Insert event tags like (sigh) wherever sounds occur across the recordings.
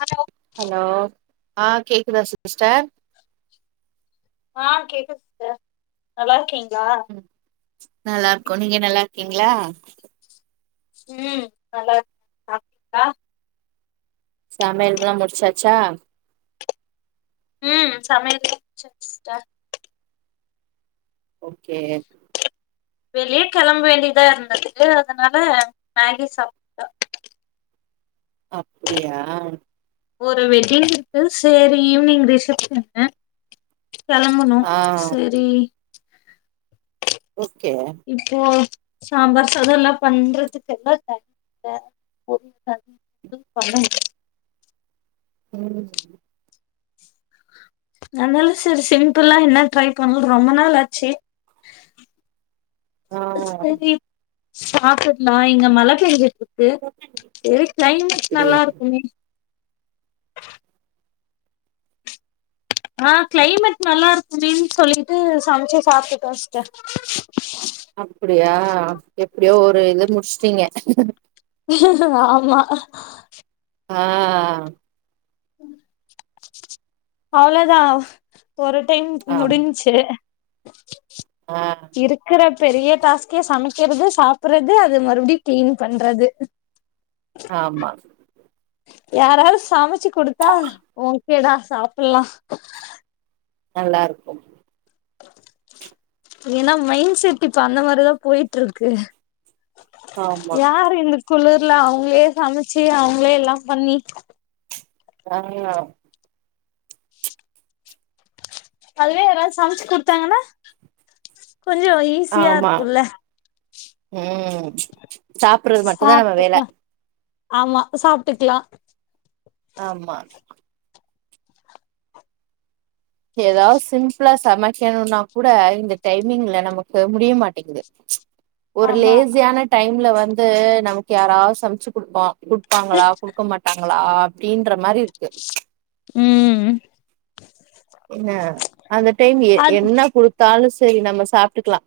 Hello hello ஆ கேக்குதா sister ஆ கேக்குது சிஸ்டர் நல்லா இருக்கீங்ளா? நல்லாருக்கோ நீங்க நல்லா இருக்கீங்ளா? ம் நல்லா இருக்க சாப் (inaudible) சமயல்குலா முடிச்சாச்சா ம் சமையல் எல்லா (inaudible) சிஸ்டர் ஓகே வெளிய கெளம்ப வேண்டியதா இருந்தது தே அதனால மேகி சாப்ட்டோ அப்டியா ஒரு வெட்டிங் இருக்கு சேரி ஈவினிங் ரிசப்ஷன்னு கெளம்பனு ஆ செரி ஓகே இப்போ சாம்பார் சாதோ எல்லா பண்றதுக்கு எல்லா த தா (inaudible) பண்ணணு ம் அனால செரி சிம்பிளா என்னா ட்ரை பண்ணி ரொம்ப நாள் ஆச்சு ஆ செரி சாப்பிட்லா இங்க மழ பெஞ்ச து செரி கிளைமட் அப்டியா நல்லா இருக்குமே ஆ கிளைமேட் நல்லா இருக்குமெனு சொல்லிட்டு சமச்சு சாப்டுக்குவே சிஸ்டர் அப்டியா எப்டியோ ஒரு இது முடிச்ட்டீங்க ஆமா ஆ அவ்ளோதா ஒரு டைம் ஆமா முடிஞ்ச்சு ஆ இருக்குற பெரிய டாஸ்கெ சமைக்கறது சாப்றது அத மறுபடியு கிளீன் பண்றது ஆமா யாராவது சமச்சு குடுத்தா ஓகேடா சாப்புல்லா நல்லா இருக்கு ஏன்னா மைண்ட் செட் இப்ப அந்த மாரிதா போயிட்ருக்கு ஆமா யாரு இந்த குளிர்ல அவங்களே சம ச்சு அவங்களே எல்லா பண்ணி ஆமா அதுவே யாராவது சமச்சு குடுத்தாங்கன்னா கொஞ்சோ ஈஸியா ஆமா இருக்குல்ல ம் சாப்புறது மட்டுதா நம்ம வேல சாப்ட்டுக்கலா ஆமா சாப்டுக்லா ஆமா ஏதா சிம்பிளா சமைக்கணுனா கூட இந்த டைமிங்க்ல நமக்கு முடிய மாட்டேங்குது ஒரு ஆமா லேசியான டைம்ல வந்து நமக்கு யாரா சமச்சு குடுப்பா குடுப்பாங்களா குடுக்க மாட்டாங்களா அப்டின்ற மாரி இருக்கு ம் என்ன அந்த டைம் எ அது என்ன குடுத்தாலு செரி நம்ம சாப்டுக்குலா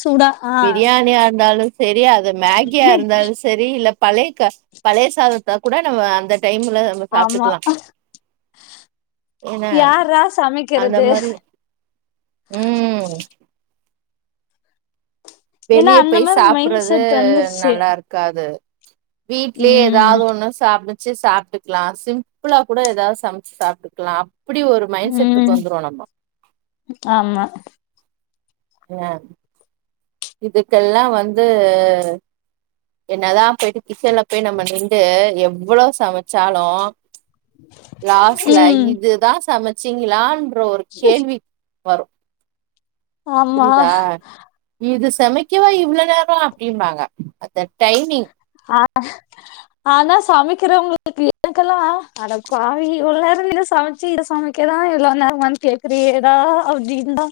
சூடா ஆ பிரியாணியா இருந்தாலு செரி அது மேகியா இருந்தாலு செரி இல்ல பழைய க பழைய சாதத்த கூட நம்ம அந்த டைம்ல நம்ம ஆமா சாப்ட்டுக்குலா அ யார்ரா அந்த சமைக்கிறது மாரி ம் ஏன்னா வெளியே அந்த போய் மாரி மைண்ட் சாப்புறது செட் வந்துருச்சு நல்லா இருக்காது வீட்லயே ம் ஏதாவது ஒண்ணு சாப்டு ச்சு சாப்ட்டுக்குலா சிம்பிளா கூட ஏதா சமச்சு சாப்ட்டுக்குலா இப்டி ஒரு மைண்ட் செட்டுக்கு ம் வந்துருவோ நம்ம ஆமா ஆ இதுக்கெல்லா வந்து என்னதா போயிட்டு கிச்சன்ல போய் நம்ம நிண்டு எவ்ளோ சமச்சாலு லாஸ்ட்ல இதுதா சமச்சீங்குளான்ட் அ (unintelligible) வரு புரிதா இது சமைக்கவா இவ்ளோ நேரோ அப்டிம்பாங்க அந்த டைமிங் ஆ ஆனா சமைக்கிறவங்களுக்கு எனக்கெல்லா அடிப்பாவி இவ்ளோ நேரோ நின்னு ச் சமச்சி இது சமைக்கதா இவ்ளோ நேரமானு கேக்கிரியே டா அப்டினுதா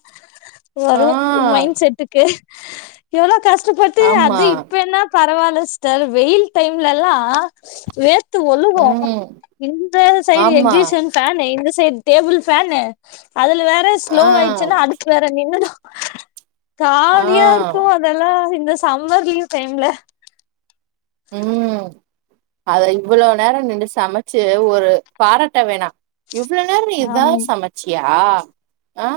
ஆ வரு மைண்செட்டுக்கு எவ்ளோ கஷ்டப்பட்டு ஆமா அது இப்ப என்னா பரவால்ல சிஸ்டர் வெயில் டைம்லல்லா வேர்த் த்து ஒழுகு ம் இந்த சைடு ஆமா எக்ஸிஷன் ஃபேன் சரி டேபிள் ஃபேனு அதுல வேற ஸ்லோ ஆ ஆயிச்சுன்னா அதுக்கு வேற நின்னுடு ஆ காளியா இருக்கு அதெல்லா இந்த சம்மர் லீவ் டைம்ல ம் அத இவ்ளோ நேரம் நின்டு சமைச்சு ஒரு பாரட்ட வேணா இவ்ளோ நேர நீ இதா ஆம் சமச்சியா ஆ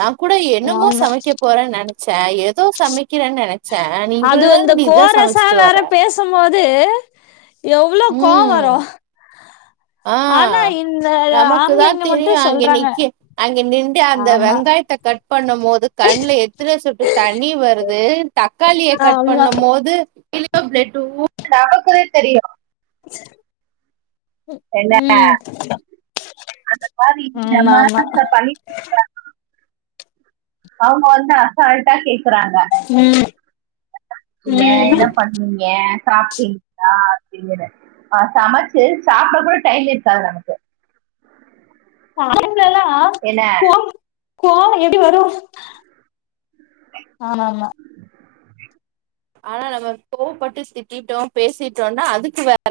நா கூட என்னமோ ஆமா சமைக்க போறேன்னு நெனச்ச ஏதோ சமைக்கிறேன்னு நெனச்ச நீ இவ்ளோ நேரோ நீ இதா சமைச்சிட்டு வர க்குபோது எவ்ளோ கோ ம் வரு ஆ ஆனா இந்த நமக்கு தா ஆம்பளைங்க மட்டு தெரியு அங்க சொல்றாங்க நிக்கு அங்க நின் ட்டு அந்த ஆமா வெங்காயத்த கட் பண்ணும் போது கண்ல எத்தன சொட்டு தண்ணி வருது தக்காளிய கட் ஆமா பண்ணும் போது பிளட் ஊத்து நமக்கு தா தெரியு ம் அடபாவி நம்ம ஆமா ஆமா மேல பழி போடுவாங்க அவங்க வந்து அசால்டாக்கேக் க்குறாங்க ம் ஏ ம் என்ன பண்ணிங்க சாப்டீங்களா அப்டினு ஆ சமச்சு சாப்ட கூட டைம் இருக்காது நமக்கு (inaudible) காலைலலா என்ன? கோம் கோவ எப்டி வரு ஆமா ஆமா ஆனா நம்ம கோவப்பட்டு திட்டிட்டோ பேசிட்டோனா அதுக்கு வேற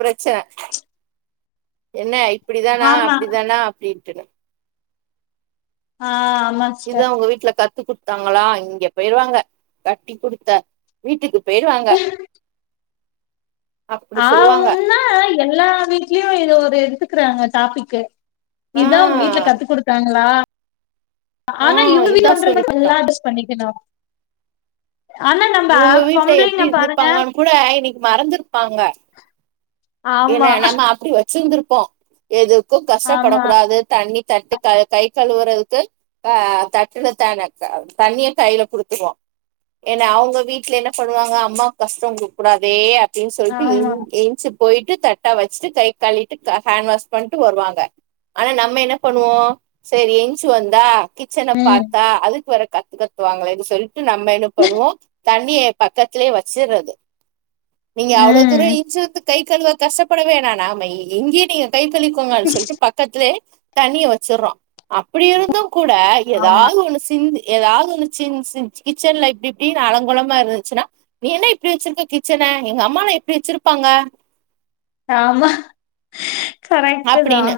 பிரச்சன என்ன இப்டி தானா ஆமா அப்டி தானா அப்டி டின்னு ஆ ஆமா இதா சிஸ்டர் உங்க வீட்டுல கத்து குத்தாங்களா இங்க போயிருவாங்க கட்டி குடுத்த வீட்டுக்கு பேய்ரு வாங்க ஆ ஊன்னா எல்லா வீட்லயு இது ஒரு எடுத்துக்கறாங்க டாபிக்கு ஆ இதா உ வீட்ல கத்து குடுத்தாங்களா ஆ ஆனா யுவங்க வீட்ல இதா பன்றத சொல்லி மட்டு நல்லா குடுத்தாங்க. அட்ஜஸ் பண்ணிக்கணு ஆனா நம்ம இவங்க வீட்ல எப்டி பொம்பளைங்க பாருங்க இருந்திருப்பாங்கன்னு கூட இன்னைக்கு மறந்திருப்பாங்க ஏன ஆமா நம்ம அப்படி வச்சிருந்திருப்போ எதுக்கு கஷ்டப்பட ஆமா கூடாது தண்ணி தட்டு க கை கழுவுறதுக்கு ஆ தட்டுல தான தண்ணிய கையில குடுத்துருவோ ஏன்னா அவங்க வீட்ல என்ன பண்ணுவாங்க அம்மாக்கு கஷ்ட கொடுக் கூடாதே இன்னு சொல்ட்டு ஆமா இன் இன்ச்சி போயிட்டு தட்ட வச்சுட்டு கை கழிவிட்டு ஹாண்ட் வாஷ் பண்ட்டு வருவாங்க ஆனா நம்ம என்ன பண்ணுவோ சரி எஞ்ச்சு வந்தா கிச்சன ம் பார்த்தா அதுக்கு வேற கத்து கத்துவாங்களேன்னு சொல்லிட்டு நம்ம என்ன பண்ணுவோ தண்ணிய பக்கத்திலயே வச்சறது நீங்க அவ்ளோ ம் தூரோ இஞ்ச் வந்து கை கழுவ கஷ்டப்பட வேணா நாம இங்கயே நீங்க கை கழிக்கோங்கனு சொல்ட்டு பக்கத்துலே தண்ணிய வச்சறோ அப்படி இருந்து கூட ஆமா ஏதாவது ஒண்ணு சிந்தி ஏதாவதுச்சு சி சி கிச்சன்ல இப்டி இப்டின்னு அலங்கோலமா இருந்துச்சுன்னா நீ என்ன இப்டி வச்சிருக்க கிச்சன எங்க அம்மாலா எப்டி வச்சிருப்பாங்க ஆமா கரெக்ட் தா அப்படின்னு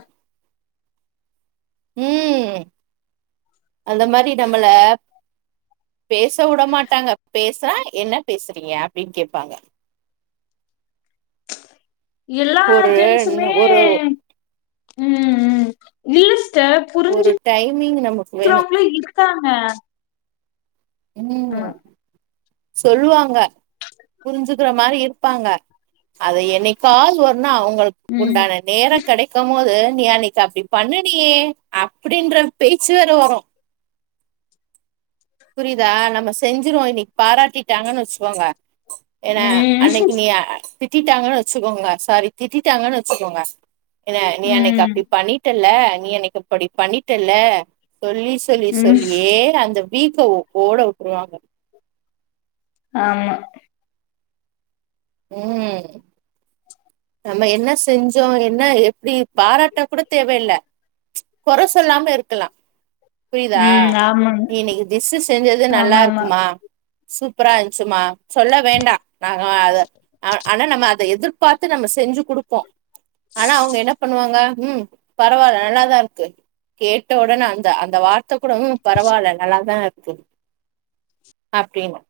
ம் அந்த மாரி நம்மள பேச வுட மாட்டாங்க பேசா என்ன பேசுறீங்க அப்டின்னு கேப்பாங்க எல்லா ஒரு ஜென்ஸுமே ஒரு ம் ம் யூஸ் ஒரு டைமிங் நமக்கு வேணு புரிஞ்சுக்கறவங்களு இருக்காங்க ஆமா ம் சொல்லுவாங்க புரிஞ்சுக்குற மாரி இருப்பாங்க அது என்னைக்காவது ஒர்னா அவ்ங்களுக்கு ம் உண்டான நேர கெடைக்கும் போது நீ அன்னக்கி அப்டி பண்ணுனியே அப்டின்ற பேச்சு வேற வரு புரியுதா நம்ம செஞ்சுருவோ இன்னக்கி பாராட்டிட்டாங்கன் வச்சுகோங்க ஏன்னா ம் அன்னக்கி நீ திட்டிட்டாங்கன் வச்சுக்கோங்க சாரி திட்டிட்டாங்கன் வச்சுக்கோங்க என்ன நீ அன்னக்கி ம் அப்டி பண்ணிட்ட ல நீ அன்னக்கி அப்டி பண்ணிட்டல்ல சொல்லி சொல்லி ம் சொல்லியே அந்த வீக்க ஓட வுட்ருவாங்க ஆமா ம் நம்ம என்ன செஞ்சோ என்ன எப்டி பாராட்ட கூட தேவயில்ல கொற சொல்லாம இருக்கலா புரியுதா ம் ஆமாங்க நீ இன்னக்கி டிஸ்சு செஞ்சது நல்லா ஆமா ஆமா இருக்குமா சூப்பரா இருந்ச்சுமா சொல்ல வேண்டா நாங்க அத ஆனா நம்ம அத எதுர் த்து நம்ம செஞ்சு குடுப்போ ஆனா அவுங்க என்ன பண்ணுவாங்க ம் பரவால்ல நல்லாதா இருக்கு கேட்ட ஒடனே அந்த அந்த வார் த்த கூட ம் பரவால்ல நல்லாதா இருக்கு அப்டின்னு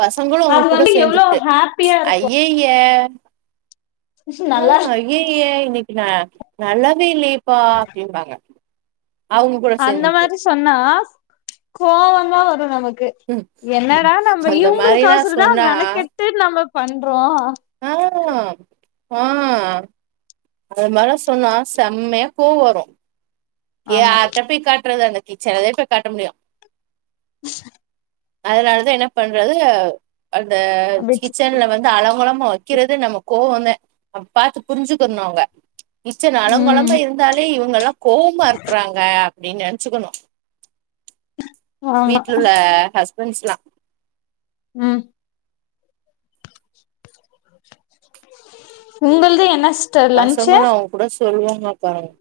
பசங்களு அவ்ங்க அது கூட வந்து எவ்ளோ சேந்துட்டு ஹாப்பியா இருக்கு ஐய்யய்ய ஆ நல்லா ஐய்யய்ய இன்னக்கி ந நல்லாவே இல்லையப்பா அப்டிம்பாங்க அந்த மாரி சொன்னா கோவமா வரு நமக் கு ம், ம். என்னடா நம்ம அந்த மாதிரிலாம் இவங்களுக்கொசரந் தா சொன்னா மெனக்கெட்டு நம்ம பண்றோ ஆ ஆ அது மார்லா சொன்னா செம்மையா கோவ வரு ஆமா யார்ட்ட போய் காட்றது கிச்சன்லதே போய் காட்ட முடியு அதுனாலதா என்ன பண்றது அந்த அப்டிச்சு கிச்சன்ல வந்து அலங்கோலம் மா வக்கிறதே நம்ம கோவமே பாத்து புரிஞ்சுக்கர்னு அவுங்க கிட்சன் அலங்கோழமா ம் இருந்தாலே இவுங்கல்லா கோவமா இருக்குறாங்க அப்டின்னு நெனச்சுக்கணு ஆமா வீட்ல உள்ள ஹஸ் ஸ்பன்ஸ்லா ம் உங்கள்து என்ன சிஸ்டர் லன்ச்சு பசங்களு அவுங்க கூட சொல்வாங்க பாருங்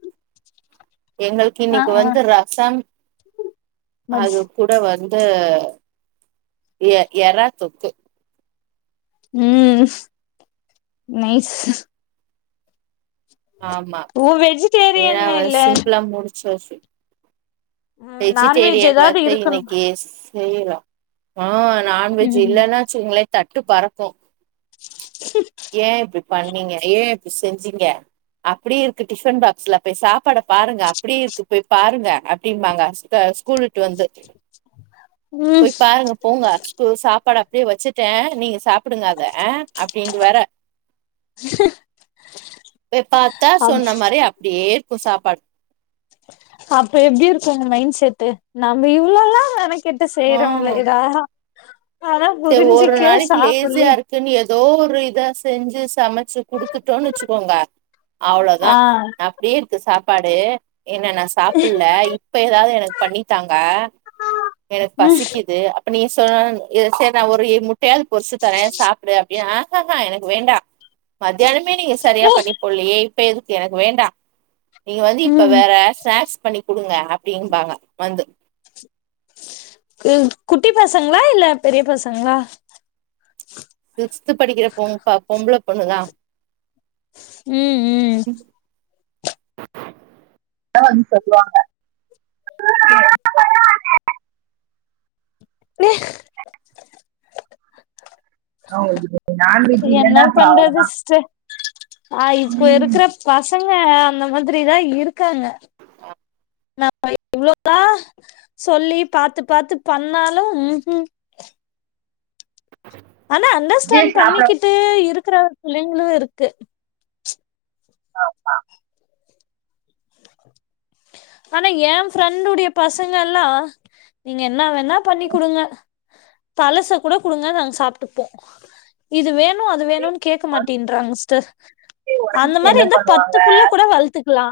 எங்களுக்கு ஆ இன்னக்கி ஆ வந்து ரசம் மட்ஸ் அது கூட வந்து எ எராத்தொக்கு ம் நைஸ் ஆமா ஓ ஏனா வெஜிடேரியன் இல்ல வந் சிப்லா முடுச்சாச்சு ம் நான்வெஜ் வெஜிடேரியன் எதாவது வந்து இருக்கணு இன்னக்கி செய்யல ஆ நான்வெஜ் ம் இல்லன்னா வச்சுங்கங்ளே தட்டு பறக்கு ஏ இப்டி பண்ணீங்க ஏ இப்டி செஞ்சீங்க அப்டியே இருக்கு டிஃபன் பாக்ஸ்ல போய் சாப்பாட பாருங்க அப்டியே இருக்கு போய் பாருங்க அப்டிம்பாங்க ஸ்த ஸ்கூல் விட்டு வந்து ம் போய் பாருங்க போங்க ஸ்கூல் சாப்பாடு அப்டியே வச்சுட்டே நீங்க சாப்டுங்க அத ஆ அப்டீன்டு வர போய் பாத்தா அப் சொன்ன மாரி அப்டியே இருக்கு சாப்பாடு அப்ப எப்டி இருக்கு ஒங்க மைண்ட் செட்டு நம்ம இவ்ளோல்லா மெனக் கெட்டு செய்றோல்ல எதா சேர் ஒரு நாளக்கி சாப்புட்ல லேசியா இருக்குன்னு ஏதோ ஒரு இத செஞ்சு சமச்சு குடுத்துட்டோன்னு வச்சுக்கோங்க அவ்ளோதா ஆ அப்டியே இருக்கு சாப்பாடு என்ன நா சாப்பிட்ல இப்ப ஏதாவது எனக்கு பண்ணி தாங்க எனக்கு ம் பசிக்குது அப்ப நீ சொன்ன எ செரி நா ஒரு முட்டையாவது பொரிச்சு தரே சாப்புடு அப் டி ஆஹஹா எனக்கு வேண்டா மத்தியானமே நீங்க செரியா பண்ணி போட்லையே இப்ப எதுக்கு எனக்கு வேண்டா நீங்க வந்து இப்ப ம் வேற ஸ்நாக்ஸ் பண்ணி குடுங்க அப்டிம்பாங்க வந்து கு குட்டி பசங்களா இல்ல பெரிய பசங்களா சிக்ஸ்த் படிக்கிற பொ பொம்பள பொண்ணுதா ம் ம் (unintelligible) வந்து சொல்லுவாங்க ஏ ஆ இதுதா என்ன பண்றது சிஸ்டர் ஆ இப்ப ம். இருக்குற பசங் க அந்த மாதிரிதா இருக்காங்க நம்ம இவ்ளோவுதா சொல்லி பாத்து பாத்து பண்ணாலு உஹு ஆனா அண்டர்ஸ்டாண்ட் விஜய் சாப்பிட பண்ணிக்கிட்டு இருக்குற பிள்ளைங்களு இருக்கு ஆ ஆ ஆனா எ ஃப்ரெண்டுடைய பசங்கள்லா நீங்க என்ன வேனா பண்ணி குடுங்க தலச கூட குடுங்க நாங்க சாப்ட்டுப்போ இது வேணுமக்ஷ அது வந்து வேணுன் கேக்க மந்த்லி மாட்டேன்றாங்க ஸ்டர் அந்த ஒன்ஸ் மாரி என்ன இருந்தா பத்து பண்ணுவாங்க புள்ள கூட வள்த்துக்குலா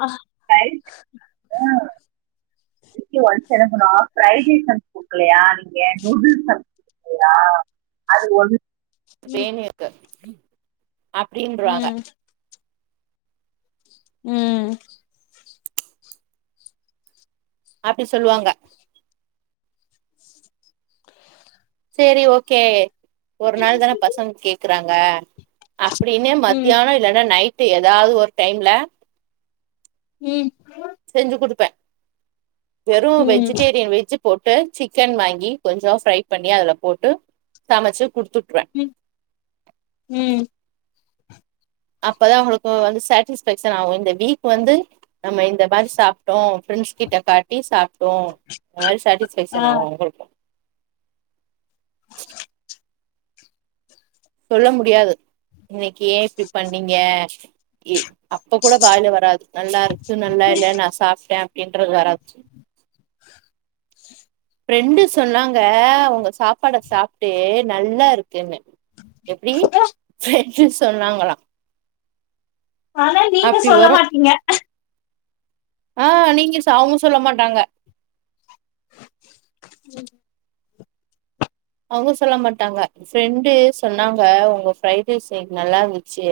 வீக்லி ஒன்ஸ் என்ன பண்ணுவாங்கனா ஃரைஸ் சம் குடுக்கலையா நீங்க நூடுல்ஸ் சம் லியா அது ஒண்ணு ம் வேணு என்க்கு அப்டின்றாங்க ம் ம் அப்டி சொல்லுவாங்க செரி ஓகே ஒரு நாள் தானே பசங்க கேக்குறாங்க அப்டின்னே மத்தியானே இல்லன்னா நைட்டு ஏதாவது ஒரு டைம்ல ம் செஞ்சு கொடுப்பே வெறு ம் வெஜிடேரியன் வெஜ்ஜு போட்டு சிக்கன் வாங்கி கொஞ்சோ ஃப்ரை பண்ணி அதுல போட்டு சமச்சு ம் ம் அப்பதா அவங்களுக்கு வந்து சாட்டிஸ்ஃபேக்ஷன் ஆகு இந்த வீக் வந்து நம்ம இந்த மாரி சாப்ட்டோ ஃப்ரன்ட்ஸ் கிட்ட காட்டி சாப்ட்டோ இந்த மாரி ஆ சாட்டிஸ்ஃபேக்ஷன் ஆகு அவங்களுக்கு சொல்ல முடியாது இன்னைக்கு ஏ இப்டி பண்ணீங்க இ அப்போ கூட வாயில வராது நல்லா இருக்கு நல்லா இல்ல நா சாப்ட்டே என்றது வரா ஃப்ரெண்டு சொன்னாங்க உங்க சாப்பாட சாப்ட்டு நல்லா இருக் குன்னு எப்டி ஃப்ரெண்ட்ஸு சொன்னாங்களா ஆனா நீங்க அப்டி சொல்ல வரு மாட்டீங்க ஆ நீங்க ச் அவங்க சொல்ல மாட்டாங்க ம் அவங்க சொல்ல மாட்டாங்க ஃப்ரெண்டு சொன்னாங்க உங்க ஃப்ரைட் ரைஸ்ஸு நல்லா இருந்துச்சு